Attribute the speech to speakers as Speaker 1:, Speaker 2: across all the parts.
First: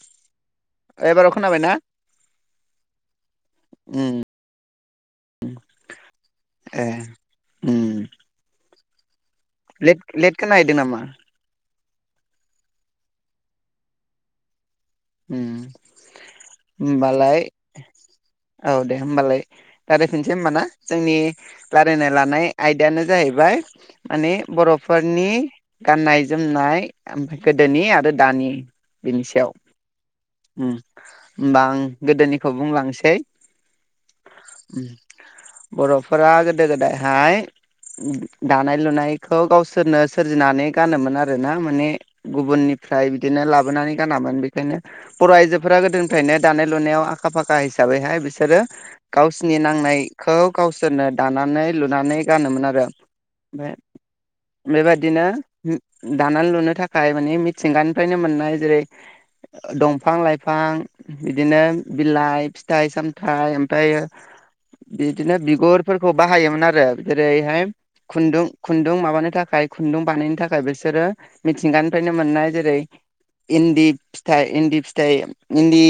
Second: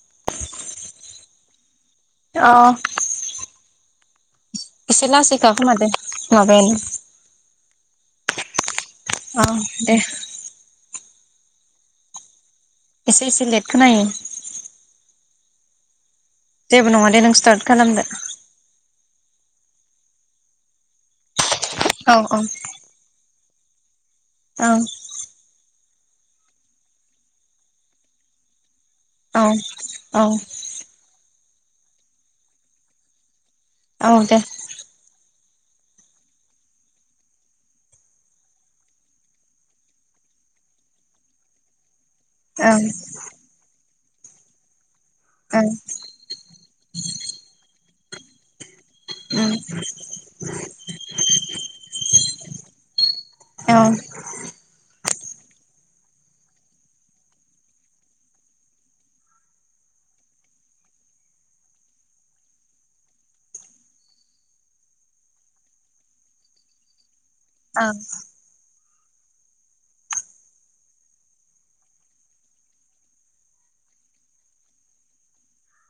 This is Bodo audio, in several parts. Speaker 1: [inaudible]
Speaker 2: एबाराव खोनाबाय ना?
Speaker 1: अ
Speaker 2: उम
Speaker 1: इसे लासैखा खोमादे माबायानो
Speaker 2: ए
Speaker 1: अ दे
Speaker 2: लेट-लेटखोना हैदों नामा?
Speaker 1: एसे एसे लेट खोनायो।
Speaker 2: उम
Speaker 1: जेबो नङा दे नों
Speaker 2: होमबालाय
Speaker 1: स्टार्ट खालामदो।
Speaker 2: रायज्लाय फिनसै होमबा ना जोंनि रायलायनो
Speaker 1: औ औ
Speaker 2: लानाय आयदायानो जाहैबाय माने
Speaker 1: औ
Speaker 2: बर'फोरनि गाननाय जोमनाय ओमफ्राय गोदोनि आरो दानि बेनि सायाव
Speaker 1: औ औ
Speaker 2: उम होमबा आं गोदोनिखौ बुंलांसै
Speaker 1: औ दे
Speaker 2: उम बर'फोरा गोदो गोदायहाय दानाय लुनायखौ गावसोरनो सोरजिनानै गानोमोन आरोना माने
Speaker 1: ओं
Speaker 2: गुबुननिफ्राय बिदिनो लाबोनानै गानामोन बेनो बर'
Speaker 1: ओं
Speaker 2: आइजोफोरा गोदोनिफ्रायनो दानाय लुनायाव आखा फाखा हैसा हिसाबैहाय बिसोरो
Speaker 1: उम
Speaker 2: गावसोरनि नांनायखौ गावसोरनो दानानै लुनानै गानोमोन आरो ओमफ्राय
Speaker 1: औ
Speaker 2: बेबायादि बिदिनो दानानै लुनो थाखाय मानि मिथिंगानिफ्रायनो मोननाय जेरै दंफां-लाइफां बिदिनो बिलाइ फिथाइ-सामथाइ ओमफ्रायायो बिदिनो बिगुरफोरखौ बाहायोमोन आरो जेरैहाय
Speaker 1: औ
Speaker 2: खुन्दुं खुं न्दुं माबानि थाखाय खुन्दुं बानायनो थाखाय बिसोरो मिथिंगानिफ्रायनो मोननाय जेरै इन्दि फिथाइ इन्दि फिथाइ इदि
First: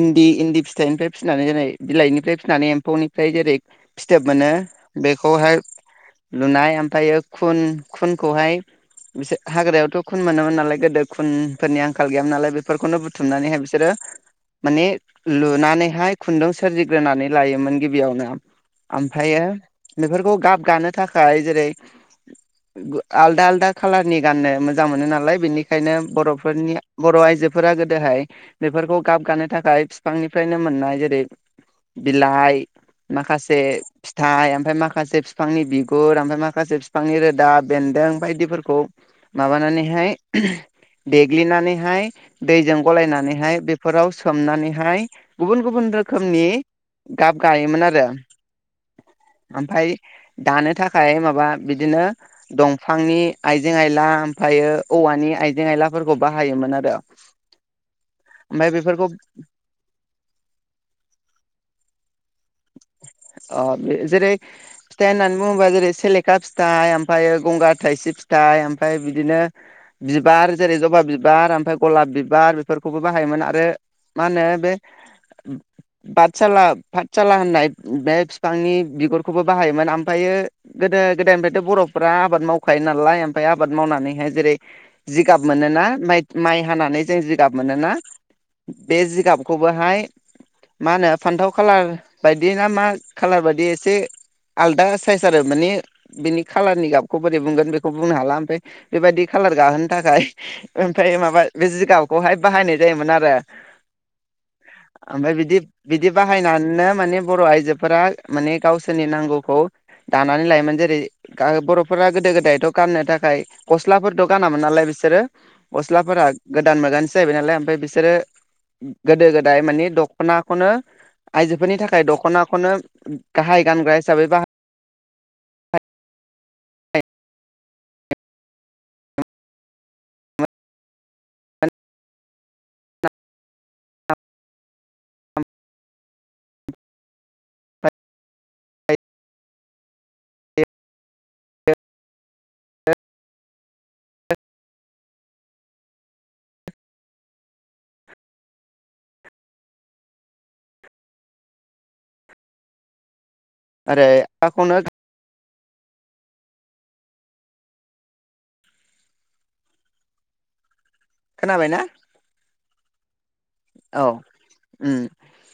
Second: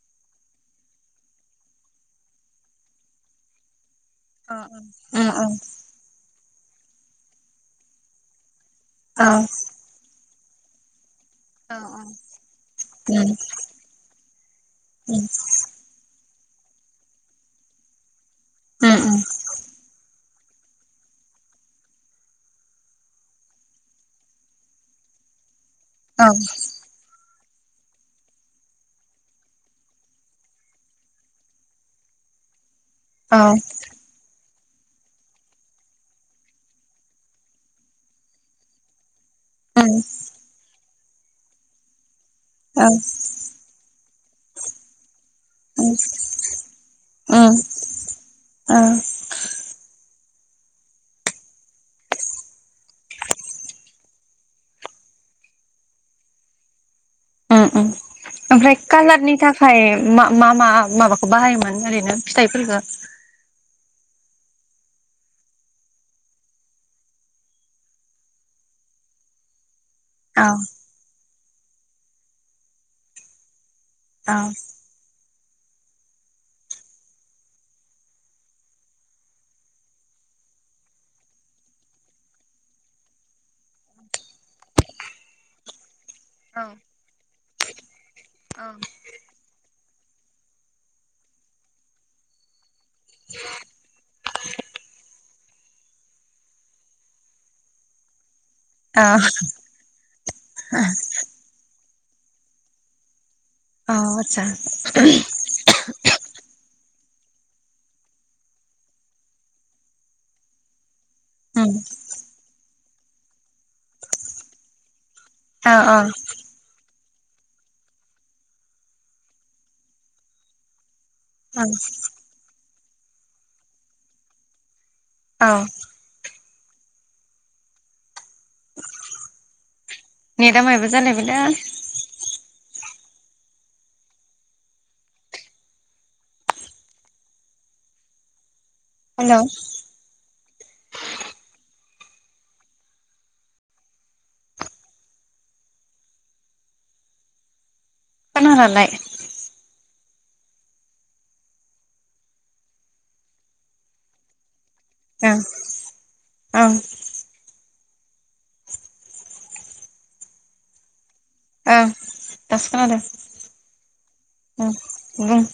Speaker 2: इन्दि इन्दि फिथाइनिफ्राय फिसिनानै जेरै बिलाइनिफ्राय फिसिनानै एम्फौनिफ्राय जेरै फिथोब मोनो
Speaker 1: उम उम
Speaker 2: बेखौहाय लुनाय ओमफ्रायो खुन खुनखौहाय
Speaker 1: औ उम औ उम औ उम
Speaker 2: बिसोर हाग्रायावथ' खुन मोनोमन लाय गोदो खुनफोरनि आंखाल गैयाम नालाय बे खौनो बुथुमनानैहाय बिसोरो माने लुनानैहाय खुन्दुं सोरजिग्रोनानै लायोमोन गिबियावनो ओमफ्रायो बेफोरखौ गाब। गानो थाखाय जेरै आलदा आलदा खाालारनि गाननो मोजां मोनो नालाय बेनि। बेखायनो बर'फोरनि बर' आइजो। फोरा गोदोहाय बेफोरखौ गाब गानो थाखाय बिफांनिफ्रायनो मोननाय जेरै बिलाइ। माखासे फिथाइ ओमफ्राय माखा माखासे बिफांनि बिगुर ओमफ्राय माखासे बिफांनि रोदा बेन्दों बायदिफोरखौ। माबानानैहाय देग्लिनानै हाय दैजों गलायनानैहाय बेफोराव खोमनानैहाय। गुबुन गुबुन
Speaker 1: उम
Speaker 2: रोखोमनि गाब
Speaker 1: ओ
Speaker 2: गायोमोन आरो ओमफ्राय दानो थाखाय माबा बिदिनो दंफांनि आइजें आयला ओमफ्रायो औवानि आइजें आयलाफोरखौ बाहायोमोन आरो।
Speaker 1: उम उम
Speaker 2: ओमफाय
Speaker 1: ओमफ्राय
Speaker 2: बेफोरखौ
Speaker 1: कालारनि थाखाय मा मा मा माबाखौ बाहायोमोन ओरैनो। फिथाइफोरखौ
Speaker 2: अ जेरै फिथाइ होननानै बुङोबा जेरै सेलेखा फिथाइ ओमफ्रायो गंगार थायसेब फिथाइ ओमफ्राय बिदिनो
Speaker 1: औ
Speaker 2: बिबार जेरै जबा बि बार ओमफ्राय गलाब बिबार बेफोरखौबो बाहायोमोन आरो
Speaker 1: औ
Speaker 2: माने बे बादसाला साला होननाय बे फिफांनि बिगुरखौबो बाहायोमोन ओमफ्रायो गोदो गोदायनिफ्रायथ' बर'फ्रा आबाद मावखायो नालाय ओमफ्राय आबाद मावनानैहाय जेरै जिगाब मोनोना माइ माइ
Speaker 1: औ
Speaker 2: हानानै जों जिगाब मोनोना बे जिगाबखौबोहाय मा होनो फान्थाव खालार बायदि ना मा खालार बायदि एसे आलदा साइस आरो माने बिनि खाालारनि गाबखौ बोरै बुंगोन बेखौ बुंनो हाला ओमफ्राय
Speaker 1: औ
Speaker 2: बेबायदि खालार गाहोनो थाखाय ओमफ्राय माबा बे जिगाब खौहाय बाहायनाय जायोमोन आरो
Speaker 1: औ आटसा।
Speaker 2: नो। माने बर' आइजोफोरा माने गावसोरनि नांगौखौ दानानै लायोमोन जेरै
Speaker 1: उम
Speaker 2: बर'फोरा गोदो गोदायथ' गाननो थाखाय गस्लाफोरथ' गानामोन नालाय बिसोरो
Speaker 1: औ
Speaker 2: गस्लाफोरा गोदान मोगानि जायैबाय नालाय ओमफ्राय बिसोरो गोदो गोदाय मानि दख'नाखौनो
Speaker 1: औ।
Speaker 2: दख'ना खौनो गाहाय गानग्रा हिसाबै बाहायो।
Speaker 1: औ। नेदा मायबा जालायबायदां
Speaker 2: बाहाय
Speaker 1: हेल'। लाय
Speaker 2: आरो [unintelligible]
Speaker 1: उम उम।
Speaker 2: खोनाबायना
Speaker 1: ओम दासो खोनादों।
Speaker 2: औ
Speaker 1: उम बुं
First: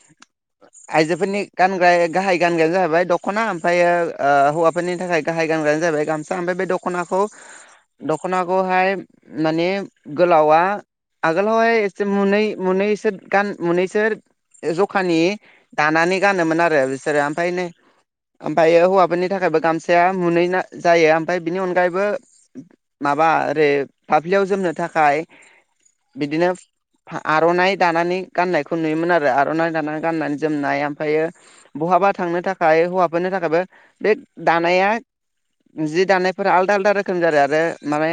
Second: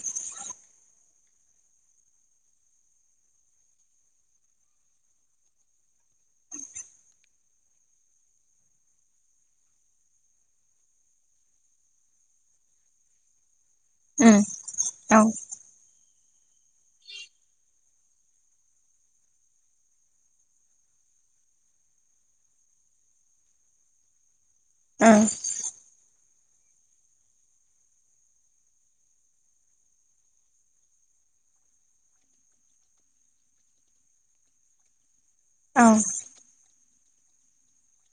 Speaker 2: आइजोफोरनि गानग्रा गाहाय गानग्रायानो जाहैबाय दख'ना ओमफ्रायो ओ हौवाफोरनि थाखाय गाहाय गानग्रायानो जाहैबाय गामसा ओमफ्राय बे दख'नाखौ दख'नाखौहाय माने गोलावा आगोलावहाय एसे मुनै मुनैसो गान मुनैसो
Speaker 1: उम औ
Speaker 2: जखानि दानानै गानोमोन आरो बिसोरो ओमफ्राय ओमफ्रायै हौवाफोरनि थाखायबो गामसाया मुनै जायो ओमफ्राय बिनि अनगायैबो माबा ओरै फाफ्लियाव जोमनो थाखाय
Speaker 1: ओं
Speaker 2: बिदिनो फा आर'नाइ दानानै गाननायखौ नुयोमोन। आरो आर'नाइ दानानै गाननानै जोमनाय ओमफ्रायो बहाबा थांनो थाखाय हौवाफोरनि थाखायबो बे दानाया
Speaker 1: औ
Speaker 2: जि दानायफोरा आलदा आलदा रोखोम जादों आरो माने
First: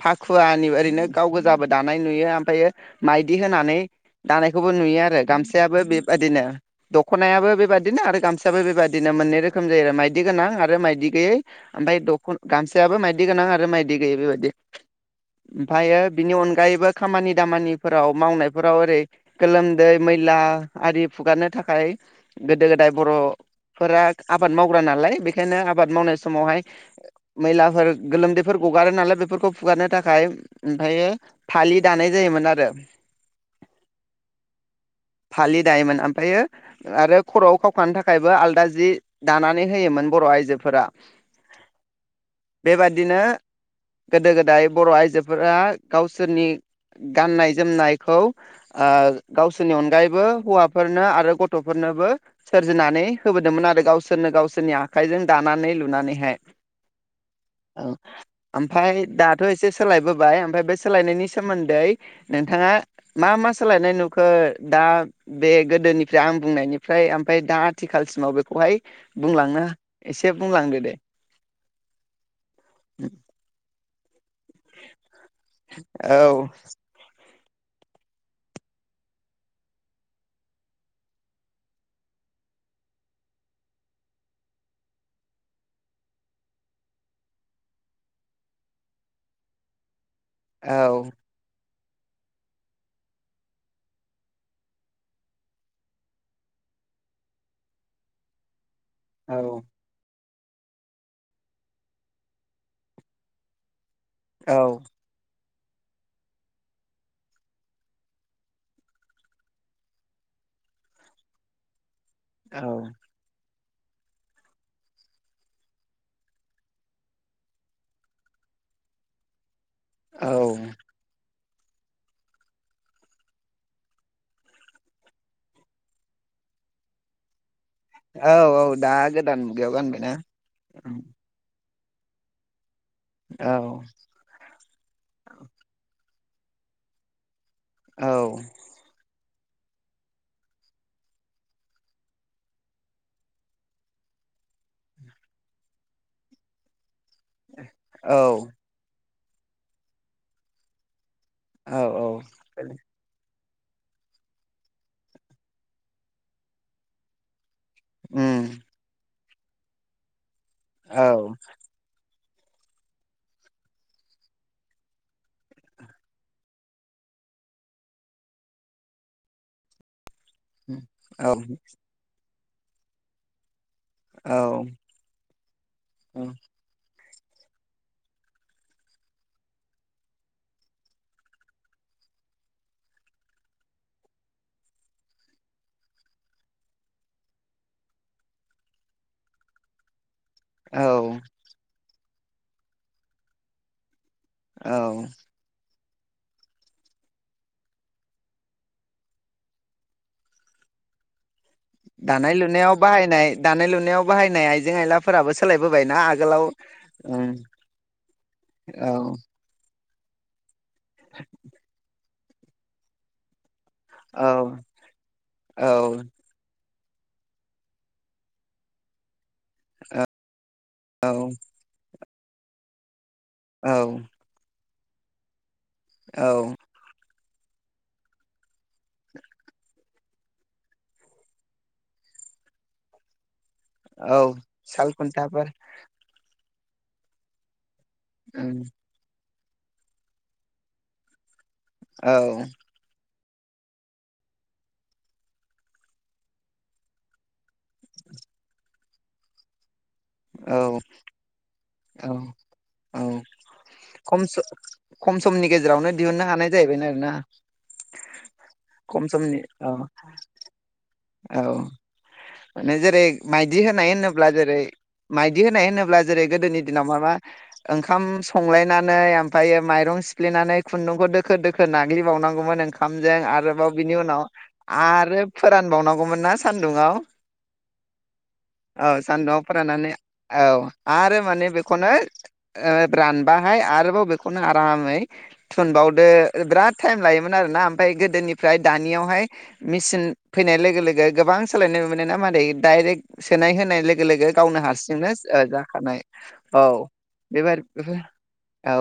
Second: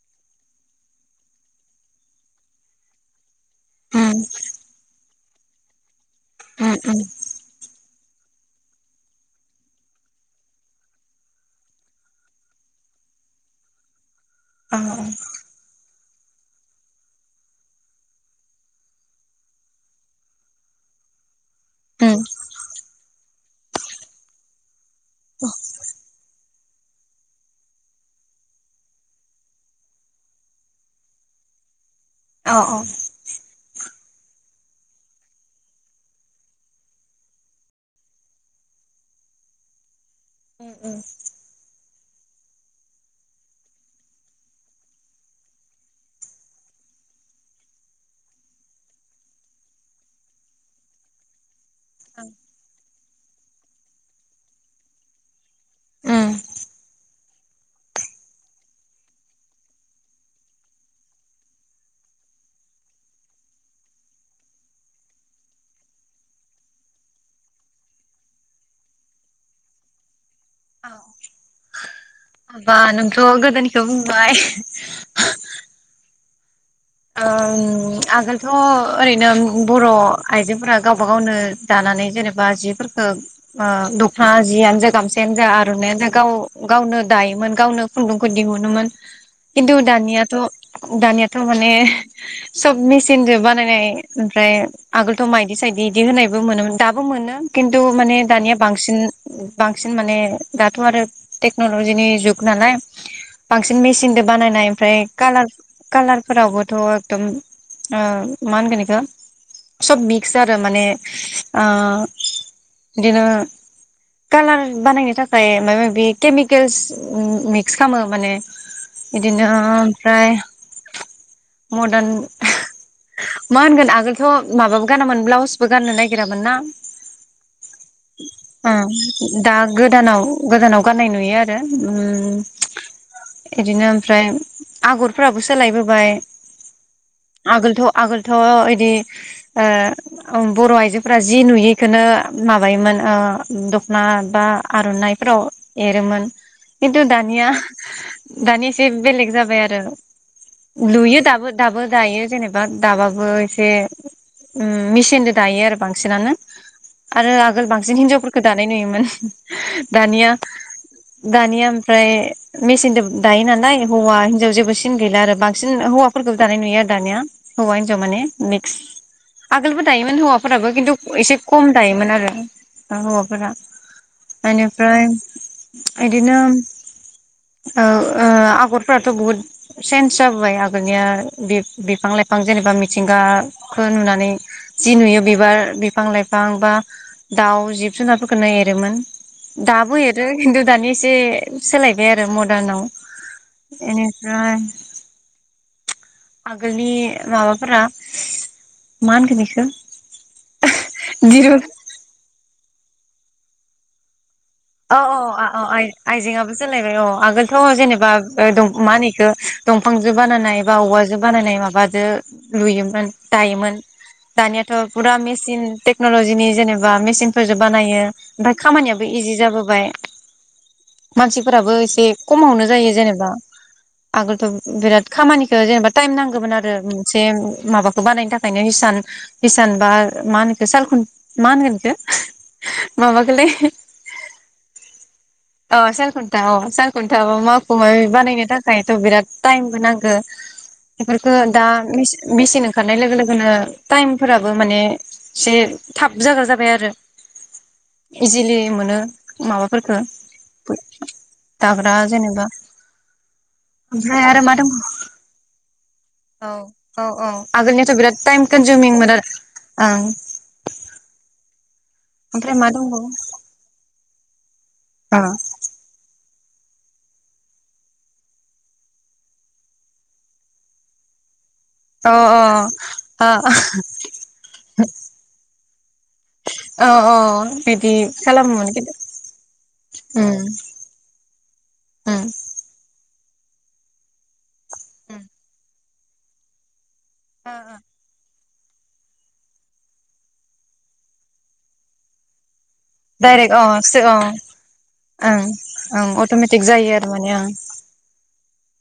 Speaker 2: फाखुवानि ओरैनो गाव गोजाबो दानाय नुयो ओमफ्रायो माइ दि होनानै
Speaker 1: उम
Speaker 2: दानायखौबो नुयो आरो। गामसायाबो बे बायदिनो
Speaker 1: उम उम
Speaker 2: दख'नायाबो बेबायादिनो आरो गामसा याबो बेबायादिनो मोननै रोखोम जायो आरो माइदि गोनां आरो मायदि गैयै ओमफाय दख' गामसायाबो मायदि गोनां आरो मायदि गैयै बेबायदि।
Speaker 1: औ
Speaker 2: ओमफायो बिनि अनगायैबो खामानि दामानि फोराव मावनायफोराव ओरै गोलोमदै मैला आरि हुगारनो था खाय
Speaker 1: उम
Speaker 2: गोदो गोदाय बर'फोरा आबाद माव ग्रानालाय बेखायनो आबाद मावनाय समावहाय मैलाफोर गोलोमदैफोर गगारो नालाय बेफोरखौ हुगारनो थाखाय ओमफ्रायो फालि दानाय जायोमोन
Speaker 1: औ
Speaker 2: आरो।
Speaker 1: औ।
Speaker 2: फालि दायोमोन ओमफ्रायो आरो खर'आव खावखानो थाखायबो आलादा जि दानानै होयोमोन। बर' आइजोफोरा।
Speaker 1: उम ओं
Speaker 2: बेबादिनो गोदो गोदाय बर' आइजोफोरा गावसोरनि गाननाय जोमनायखौ ओ गावसोर नि अनगायैबो हौवाफोरनो आरो गथ' फोरनोबो सोरजिनानै होबोदोंमोन आरो गावसोरनो गावसोरनि आखाइजों दानानै
Speaker 1: उम
Speaker 2: लुनानैहाय। औ ओमफ्राय दाथ' एसे सोलायबोबाय ओमफ्राय बे सोलायनायनि सोमोन्दै नोंथाङा मा मा सोलायनाय नुखो दा बे गोदोनिफ्राय आं बुंनायनिफ्राय ओमफ्राय दा आथिखालसिमाव बेखौहाय बुंलांनो एसे बुंलांदो दे
Speaker 1: औ ओमबा नोंथ' गोदोनि खौ बुंबाय।
Speaker 2: औ। [inaudible]
Speaker 1: ओं आगोलथ'ओरैनो बर' आइजोफोरा गावबा गावनो दानानै जेनेबा जिफोरखौ ओ दखना जियानो जा गामसायानो जा आरनाय आनो जा गाव गावनो दायोमोन गावनो खुन्दुंखौ दिहुनोमोन खिन्थु दानिया थ
Speaker 2: औ
Speaker 1: दानियाथ' माने सब मेसिनजों बानायनाय ओमफ्राय आगोलथ मायदि सायदि इदि होनायबो मोनोमोन दाबो मोनो खिन्थु माने दानिया बांसिन
Speaker 2: औ
Speaker 1: बांसिन माने दाथ आरो टेक्नलजिनि जुग नालाय बांसिन मेसि सिनदो
Speaker 2: औ
Speaker 1: बानायनाय ओमफ्राय कालार कालार फोरावबोथ एकदम ओ मा होनगोन बेखौ सब मिक्स आरो माने ओ
Speaker 2: औ
Speaker 1: दिनो कालार बानायनो थाखाय मायबा माबि केमिकेल्स मिक्स खालामो माने इदिनो ओमफ्राय
Speaker 2: औ
Speaker 1: मदार्न मा होनगोन आगोलथ माबाबो गानामोन ब्लाउसबो गाननो नागिरामोन ना?
Speaker 2: औ औ दा गोदान
Speaker 1: उम्म दा
Speaker 2: मुगायाव गानबायना
Speaker 1: गोदानाव गोदानाव गाननाय नुयो आरो। उम्म
Speaker 2: औ
Speaker 1: एदिनो ओमफ्राय आगरफ्राबो सो बोबाय आगोलथ
Speaker 2: औ
Speaker 1: आगोलथ इदि ओह बर' आइजोफोरा जि नुयो इखोनो माबायोमोन ओ दखना बा आरनाइफोराव एरोमोन। खिन्थु दानिया
Speaker 2: औ
Speaker 1: दानिसे बेलेग जाबाय आरो लुयोथ दाबो
Speaker 2: औ
Speaker 1: दाबो
Speaker 2: औ
Speaker 1: दायो जेनेबा दाबाबो एस बे उम्म मेचिनजों दायो आरो बांसिनानो आरो आग आगोल बांसिन हिनजावफोरखो
Speaker 2: उम
Speaker 1: दानाय नुयोमोन। दानिया
Speaker 2: औ
Speaker 1: दानिया ओमफ्राय मेसिनजों दायो नालाय हौवा हिनजाव जेबो सि [unintelligible] गैला आरो बांसिन हौवाफोरखौबो दानाय नुयो आरो दानिया हौवा हिनजाव माने मिक्स आगोलबो दायोमोन हौवाफ फोराबो खिन्थु
Speaker 2: औ
Speaker 1: एसे खम दायोमोन आरो। ओ हौवाफोरा
Speaker 2: औ
Speaker 1: एनिफ्राय इदिनो औ ओ आगरफोराथ बुहुद सेन्स जाबोबाय आगोलनिया बि-बिफां लाइफां जेनेबा मिथिंगाखौ नुनानै जि नुयो बिबार बिफां लाइफां बा दाउ जिब जुनारफोरखौनो एरोमोन दाबो एर खिन्थु दानिया एसे सोलाय बे आरो मदार्ननाव बेनिफ्राय
Speaker 2: औ
Speaker 1: आगोलनि माबाफोरा मा होनगोन इखौ दि
Speaker 2: दानाय लुनायाव बाहायनाय दानाय लुनायाव बाहायनाय आइ
Speaker 1: औ औ औ आ-आइजेंआ आयजेङाबो सोलायबाय औ
Speaker 2: ओं
Speaker 1: आगोलथ' जेनेबा ओ दं
Speaker 2: औ
Speaker 1: मा होनो इखो दंफांजों बानायनाय बा औवाजों बानायनाय माबाजो लुयोमोन दायोमोन।
Speaker 2: औ
Speaker 1: दानियाथ' पुरा मेचिन
Speaker 2: औ
Speaker 1: टेक्नलजिनि जेनेबा बा मेचिनफोरजों बानायो ओफाय खामनियाबो इजि जाबोबाय
Speaker 2: औ
Speaker 1: मानसिफोराबो एसे खमावनो जायो जेनेब दा
Speaker 2: औ
Speaker 1: आगोलथ' बिराद खामानि जेनेबा टाइम
Speaker 2: औ
Speaker 1: नांगोमोन आरो। से माबाखो बानायनो थाखायनो हिसान हिसान बा मा होनो इखो सालखुन मा होनगोनखौ इखो माबाखोलै
Speaker 2: औ साल खुन्थाफोर।
Speaker 1: था सालखुथा औ माफ खबाय बानायनो
Speaker 2: ओं
Speaker 1: थाखायथ' बिराद टाइमबो नांगो इफोर दा
Speaker 2: औ
Speaker 1: मिस-मिसिन ओंखारनाय लोगो लोगो होनो टाइमफोराबो माने एसे थाब जाग्रा जाबाय आरो इजिलि मोनो माबाफोरफोरखौ।
Speaker 2: औ
Speaker 1: दाग्रा
Speaker 2: औ
Speaker 1: जेनेबा
Speaker 2: औ
Speaker 1: ओमफ्राय
Speaker 2: खम
Speaker 1: आरो मा
Speaker 2: खम समनि गेजेरावनो दिहुननो हानाय
Speaker 1: दंबावो औ
Speaker 2: जाहैबायना आरोना
Speaker 1: औ औ आगोलनियाथ' बिराद टाइम
Speaker 2: खम
Speaker 1: कनजमिंमोन आरो
Speaker 2: समनि औ
Speaker 1: ओं।
Speaker 2: औ।
Speaker 1: ओमफ्राय मा
Speaker 2: माने जेरै
Speaker 1: दंबावो
Speaker 2: मायदि होनाय होनोब ब्ला जेरै
Speaker 1: अ
Speaker 2: मायदि होनाय होनोब्ला जेरै गोदोनि दिनाव माबा ओंखाम संलायनानै ओमफायो माइरं सिफ्लेनानै खुन्दुंखौ दोखो दोख
Speaker 1: अ
Speaker 2: नाग्लिबावनांगौमोन ओंखामजों
Speaker 1: अ
Speaker 2: आरोबाव बिनि उनाव आरो फोरान बावनांगौमोन ना
Speaker 1: औ
Speaker 2: सान्दुंआव
Speaker 1: औ बिदि खालामोमोन खिन्थु
Speaker 2: ओं सान्दुंआव फोराननानै औ
Speaker 1: उम
Speaker 2: आरो माने बेखौनो
Speaker 1: उम
Speaker 2: ओ रान बाहाय आरोबाव बेखौनो आ गाहामै थुनबाव बे बिराद टाइम लायोमोन आरोना ओमफाय गोदोनि ओमफ्राय दानियावहाय मेचिन फैनाय लोगो लोगो गोबां सोलायनो मोनो ना मादै डाइरेक्ट सोनाय
Speaker 1: अ
Speaker 2: होनाय लोगो
Speaker 1: सो अ
Speaker 2: लोगो गावनो हारसिंनो
Speaker 1: ओं
Speaker 2: जाखानाय
Speaker 1: ओं
Speaker 2: औ
Speaker 1: अट'मेटिक जायो आरो माने ओं
Speaker 2: बेबाद औ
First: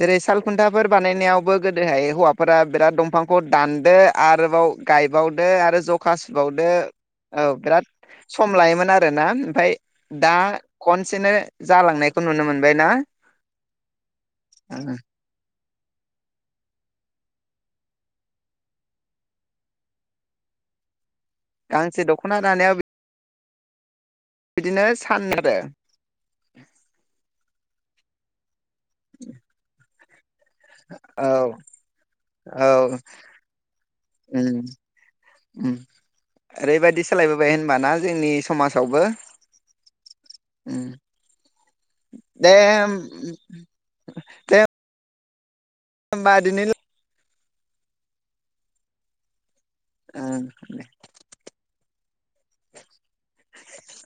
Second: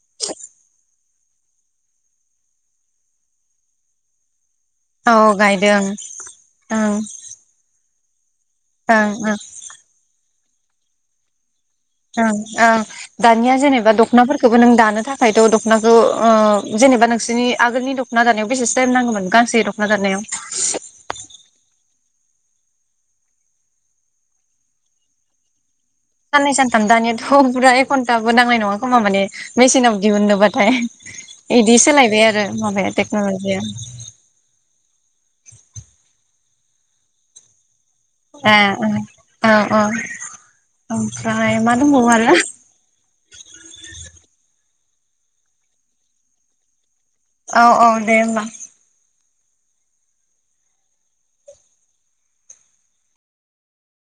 Speaker 2: जेरै सालखुन्थाफोर बानायनायावबो गोदोहाय हौवाफोरा बिराद दंफांखौ दानदो आरोबाव
Speaker 1: औ
Speaker 2: गायबावदो आरो
Speaker 1: गायदों
Speaker 2: जखासु बावदो
Speaker 1: ओं
Speaker 2: औ बिराद। [inaudible] सम लायोमोन
Speaker 1: ओं
Speaker 2: आरोना
Speaker 1: ओं
Speaker 2: ओमफफ्राय दा- खनसे नो
Speaker 1: ओ-ओं दानिया जेनेबा दख नाफोरखौबो नों दानो थाखायथ द दखनाखौ ओ जेनेबा नोंसोरनि आगोलनि दखना दानायाव बेसे टाइम नांगौमोन गांसे दखना दानायाव।
Speaker 2: गांसे दखना दानायाव बिदिनो। बिदिनो सान आरो।
Speaker 1: सानै सानथाम दानिया औ फुरा ए घन्टााबो दाङाय नङा। खङा माने मेसिनाव दिहुननो ब ओमफ्राय
Speaker 2: औ
Speaker 1: बिदि सोलायबाय आरो माबाया
Speaker 2: औ
Speaker 1: टेक्नलजिया।
Speaker 2: उम उम ओरैबायदि सोलायबोबाय होनबाना। जोंनि
Speaker 1: ए ओ
Speaker 2: समावबो
Speaker 1: औ औ ओमफ्राय मा दंबावो आरो
Speaker 2: देेम दे होनबा दिनैल
Speaker 1: औ-औ दे होमबा।
Speaker 2: [unintelligible]